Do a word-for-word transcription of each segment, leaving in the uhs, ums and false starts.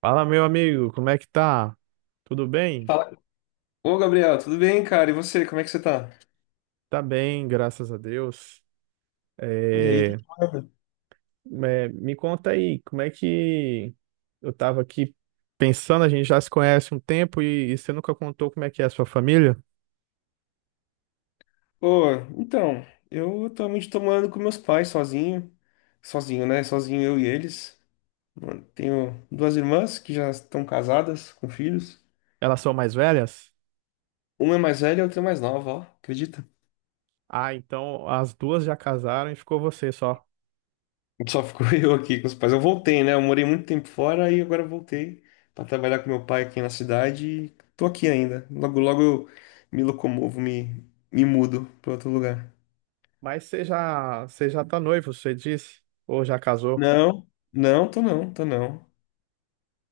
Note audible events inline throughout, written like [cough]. Fala, meu amigo, como é que tá? Tudo bem? Fala. Ô, Gabriel, tudo bem, cara? E você, como é que você tá? Tá bem, graças a Deus. E aí, que É, que manda? é, me conta aí, como é que eu tava aqui pensando, a gente já se conhece um tempo e, e você nunca contou como é que é a sua família? Ô, então, eu atualmente tô morando com meus pais sozinho. Sozinho, né? Sozinho eu e eles. Mano, tenho duas irmãs que já estão casadas, com filhos. Elas são mais velhas? Uma é mais velha e a outra é mais nova, ó. Acredita? Ah, então as duas já casaram e ficou você só. Só ficou [laughs] eu aqui com os pais. Eu voltei, né? Eu morei muito tempo fora e agora eu voltei pra trabalhar com meu pai aqui na cidade e tô aqui ainda. Logo, logo eu me locomovo, me, me mudo pra outro lugar. Mas você já, você já tá noivo, você disse? Ou já casou? Não, não, tô não, tô não.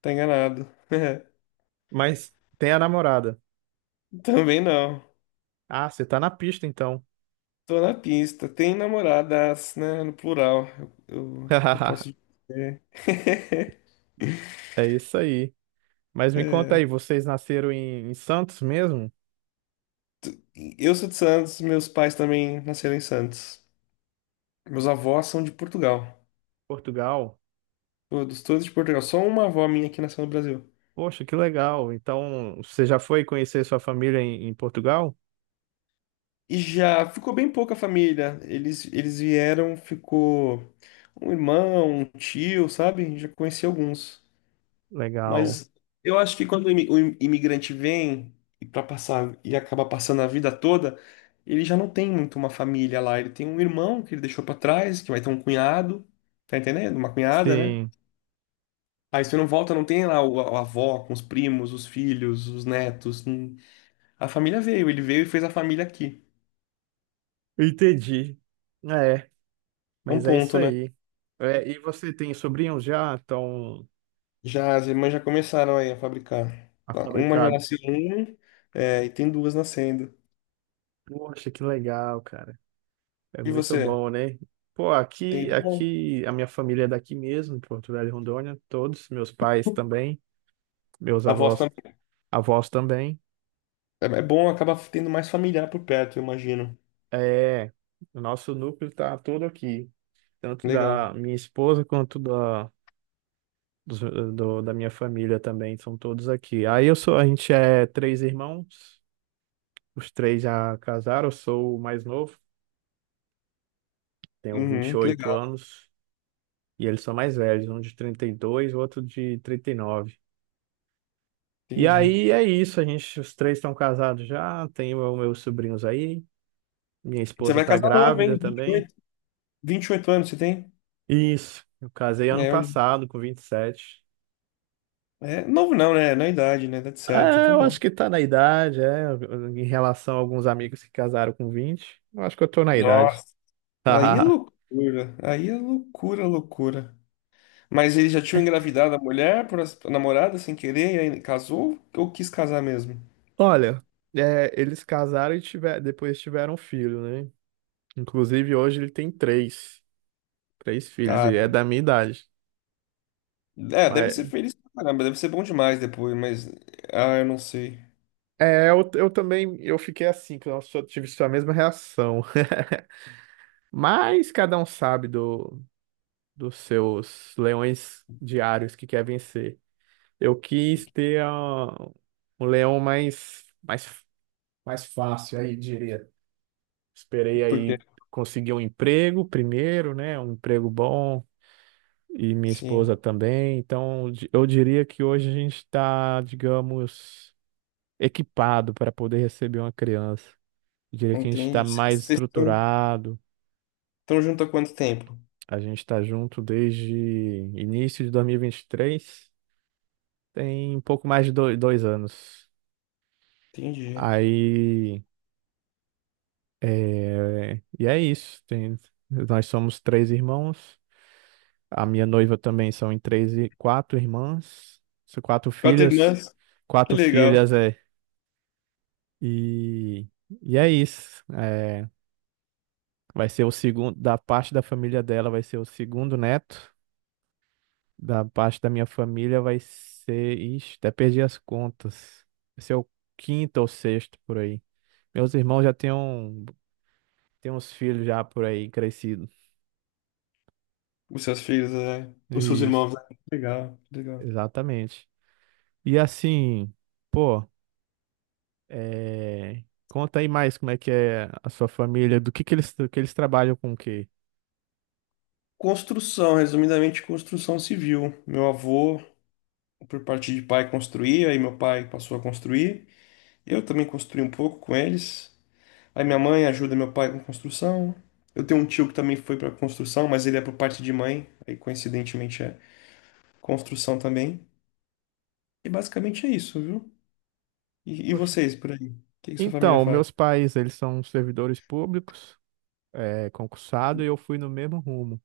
Tá enganado. [laughs] Mas tem a namorada. Também não. Ah, você tá na pista então. Tô na pista. Tem namoradas, né? No plural. Eu, eu, eu posso [laughs] dizer. [laughs] É isso aí. Mas me conta É. aí, vocês nasceram em, em Santos mesmo? Eu sou de Santos, meus pais também nasceram em Santos. Meus avós são de Portugal. Portugal? Todos, todos de Portugal. Só uma avó minha que nasceu no Brasil. Poxa, que legal. Então, você já foi conhecer sua família em, em Portugal? E já ficou bem pouca família. Eles, eles vieram, ficou um irmão, um tio, sabe? Já conheci alguns. Legal. Mas eu acho que quando o imi- o im- imigrante vem e para passar e acaba passando a vida toda, ele já não tem muito uma família lá. Ele tem um irmão que ele deixou para trás, que vai ter um cunhado, tá entendendo? Uma cunhada, né? Sim, Aí você não volta, não tem lá o, a avó com os primos, os filhos, os netos. Hum. A família veio, ele veio e fez a família aqui. entendi. É, É um mas é isso ponto, né? aí. É, e você tem sobrinhos já? Estão Já as irmãs já começaram aí a fabricar. Tá. Uma já fabricados? nasceu um, é, e tem duas nascendo. Poxa, que legal, cara. É E muito você? bom, né? Pô, Tem aqui, irmão? aqui, a minha família é daqui mesmo, de Porto Velho e Rondônia, todos, meus pais também, meus A voz avós, avós também. É, é bom, acaba tendo mais familiar por perto, eu imagino. É, o nosso núcleo tá todo aqui, tanto Legal. da minha esposa quanto da, dos- do- da minha família também, são todos aqui. Aí eu sou, a gente é três irmãos, os três já casaram, eu sou o mais novo, tenho vinte e Uhum, que oito legal, anos, e eles são mais velhos, um de trinta e dois, o outro de trinta e nove. E entendi. aí é isso, a gente, os três estão casados já, tenho meus sobrinhos aí, minha Você esposa vai tá casar novo, grávida hein? vinte e também. oito vinte e oito anos você tem? Isso, eu casei ano É, eu- passado, com vinte e sete. é, novo não, né? Na idade, né? Tá certo, É, tá eu bom. acho que tá na idade, é. Em relação a alguns amigos que casaram com vinte, eu acho que eu tô na idade. Nossa, aí é [laughs] loucura. Aí é loucura, loucura. Mas ele já tinha engravidado a mulher por as- a namorada sem querer, e aí casou ou quis casar mesmo? Olha, é, eles casaram e tiver, depois tiveram um filho, né? Inclusive, hoje ele tem três. Três filhos, e é Cara, da minha idade. é, deve ser Mas feliz pra caramba, deve ser bom demais depois, mas. Ah, eu não sei. é, eu, eu também eu fiquei assim, que eu só tive a mesma reação. [laughs] Mas cada um sabe do, dos seus leões diários que quer vencer. Eu quis ter ah, um leão mais, mais mais fácil aí, diria. Esperei Por quê? aí conseguir um emprego primeiro, né? Um emprego bom e minha Sim, esposa também. Então, di- eu diria que hoje a gente está, digamos, equipado para poder receber uma criança. Eu diria que a gente está entendi. mais Vocês estruturado, estão junto há quanto tempo? a gente está junto desde início de dois mil e e vinte e três, tem um pouco mais de do- dois anos. Entendi. Aí, é... e é isso. Tem... Nós somos três irmãos. A minha noiva também são em três e quatro irmãs, são quatro Quatro filhas, irmãs? Que quatro legal. filhas é. E, e é isso. É, vai ser o segundo da parte da família dela, vai ser o segundo neto, da parte da minha família vai ser, ixi, até perdi as contas. Vai ser o quinto ou sexto por aí. Meus irmãos já têm um, têm uns filhos já por aí crescidos. Os seus filhos, é. Os seus Isso, irmãos, né? Legal, legal. exatamente. E assim, pô, é, conta aí mais como é que é a sua família, do que que eles, do que eles trabalham com o quê? Construção, resumidamente, construção civil. Meu avô, por parte de pai, construía, aí meu pai passou a construir. Eu também construí um pouco com eles. Aí minha Sim. mãe ajuda meu pai com construção. Eu tenho um tio que também foi para construção, mas ele é por parte de mãe, aí coincidentemente é construção também. E basicamente é isso, viu? E, e Poxa. vocês por aí? O que que sua família Então, faz? meus pais, eles são servidores públicos, é, concursado, e eu fui no mesmo rumo.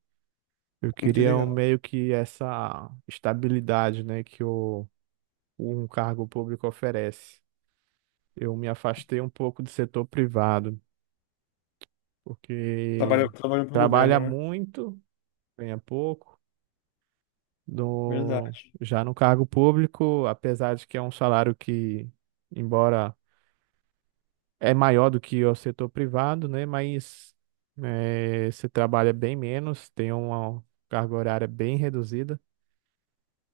Eu Hum, Que queria um, legal. meio que essa estabilidade, né, que o, um cargo público oferece. Eu me afastei um pouco do setor privado, Trabalhou, porque trabalhou para o trabalha governo, né? muito, ganha pouco, do Verdade. já no cargo público, apesar de que é um salário que, embora é maior do que o setor privado, né, mas eh, você trabalha bem menos, tem uma carga horária bem reduzida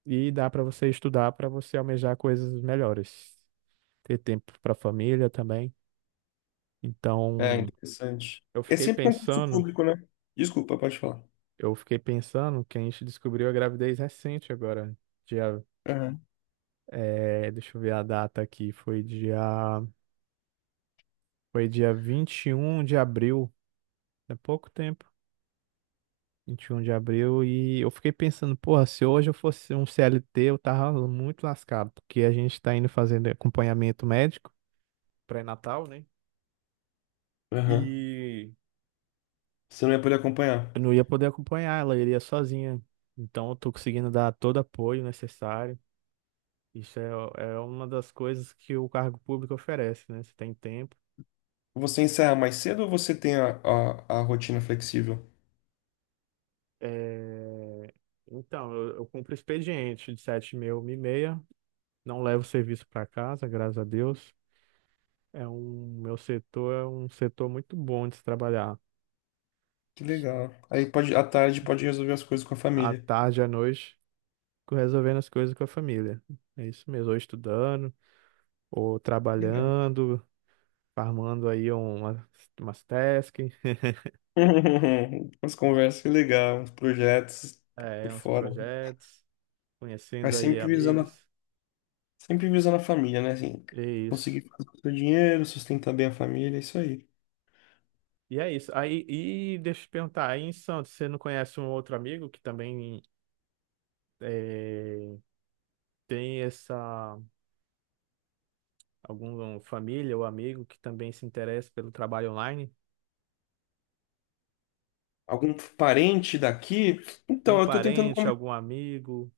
e dá para você estudar, para você almejar coisas melhores, ter tempo para a família também. É, Então, interessante. eu É fiquei sempre concurso pensando, público, né? Desculpa, pode falar. eu fiquei pensando que a gente descobriu a gravidez recente agora, dia, Aham. eh, deixa eu ver a data aqui, foi dia foi dia vinte e um de abril, é pouco tempo. Vinte e um de abril, e eu fiquei pensando, porra, se hoje eu fosse um C L T, eu tava muito lascado, porque a gente tá indo fazendo acompanhamento médico pré-natal, né? Aham. E Você não ia poder acompanhar. eu não ia poder acompanhar, ela iria sozinha. Então eu tô conseguindo dar todo apoio necessário. Isso é, é uma das coisas que o cargo público oferece, né? Você tem tempo. Você encerra mais cedo ou você tem a, a, a rotina flexível? É, então, eu, eu cumpro expediente de sete e trinta, não levo serviço para casa, graças a Deus. É um, meu setor é um setor muito bom de se trabalhar. Que legal. Aí pode, à tarde pode resolver as coisas com a À família. tarde, à noite, resolvendo as coisas com a família. É isso mesmo, ou estudando, ou Que legal. trabalhando, farmando aí uma, umas tasks, [laughs] As conversas, que legal. Os projetos [laughs] por é, uns fora. projetos, Mas conhecendo aí sempre visando, a- amigos. sempre visando a família, né? Assim, É isso. conseguir fazer o seu dinheiro, sustentar bem a família, é isso aí. E é isso. Aí, e deixa eu te perguntar, aí em Santos, você não conhece um outro amigo que também eh, tem essa. Alguma família ou amigo que também se interessa pelo trabalho online? Algum parente daqui? Algum Então, eu tô tentando parente, convencer algum amigo?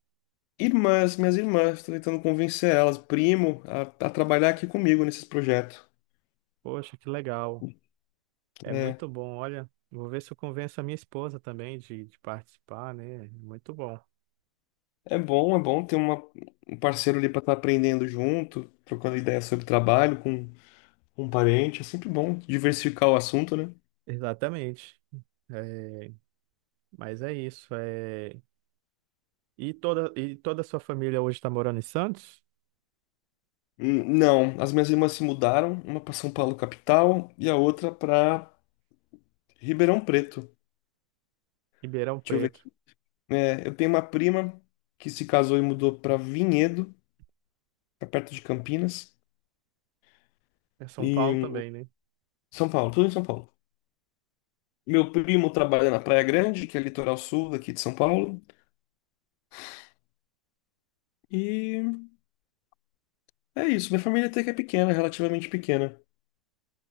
irmãs, minhas irmãs, tô tentando convencer elas, primo, a, a trabalhar aqui comigo nesses projetos. Poxa, que legal. É É, muito bom. Olha, vou ver se eu convenço a minha esposa também de, de participar, né? Muito bom. é bom, é bom ter uma, um parceiro ali para estar aprendendo junto, trocando ideias sobre trabalho com um parente. É sempre bom diversificar o assunto, né? Exatamente. É, mas é isso. É... E toda, e toda a sua família hoje está morando em Santos? Hum, não, as minhas irmãs se mudaram, uma para São Paulo capital e a outra para Ribeirão Preto. Ribeirão Deixa eu ver Preto. aqui. É, eu tenho uma prima que se casou e mudou para Vinhedo, tá perto de Campinas. É São Paulo E também, né? São Paulo, tudo em São Paulo. Meu primo trabalha na Praia Grande, que é litoral sul daqui de São Paulo. E é isso. Minha família até que é pequena, relativamente pequena.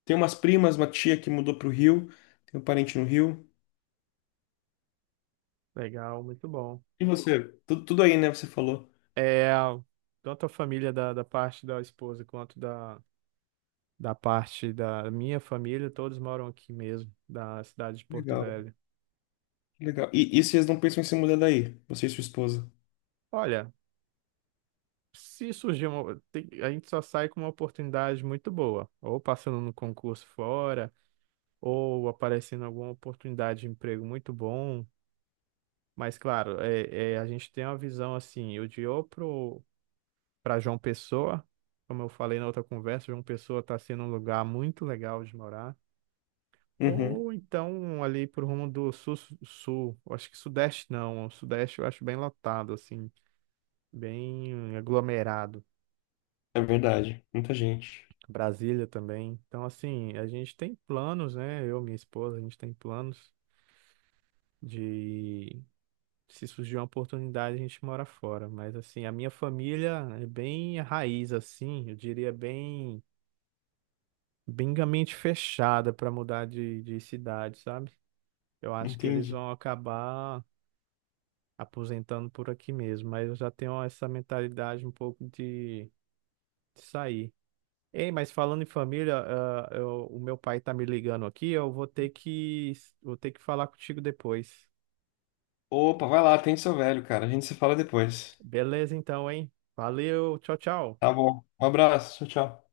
Tem umas primas, uma tia que mudou pro Rio. Tem um parente no Rio. Legal, muito bom. E você? Tudo, tudo aí, né? Você falou. É, tanto a família da, da parte da esposa quanto da, da parte da minha família, todos moram aqui mesmo, da cidade de Porto Legal, Velho. legal. E, e vocês não pensam em se mudar daí? Você e sua esposa? Olha, se surgir uma, tem- a gente só sai com uma oportunidade muito boa, ou passando no concurso fora, ou aparecendo alguma oportunidade de emprego muito bom. Mas claro, é, é, a gente tem uma visão assim, eu de ou pro para João Pessoa, como eu falei na outra conversa, João Pessoa está sendo um lugar muito legal de morar. Uhum, Ou então ali pro rumo do sul, sul, eu acho que sudeste não, o sudeste eu acho bem lotado, assim, bem aglomerado. é verdade. Muita gente. Brasília também. Então, assim, a gente tem planos, né? Eu, minha esposa, a gente tem planos de, se surgir uma oportunidade, a gente mora fora. Mas, assim, a minha família é bem raiz, assim, eu diria bem, bem mente fechada para mudar de, de cidade, sabe? Eu acho que eles Entendi. vão acabar aposentando por aqui mesmo, mas eu já tenho essa mentalidade um pouco de, de sair. Ei, mas falando em família, ah, eu- o meu pai tá me ligando aqui, eu vou ter que, vou ter que falar contigo depois. Opa, vai lá, atende seu velho, cara. A gente se fala depois. Beleza, então, hein? Valeu, tchau, tchau. Tá bom. Um abraço. Tchau, tchau.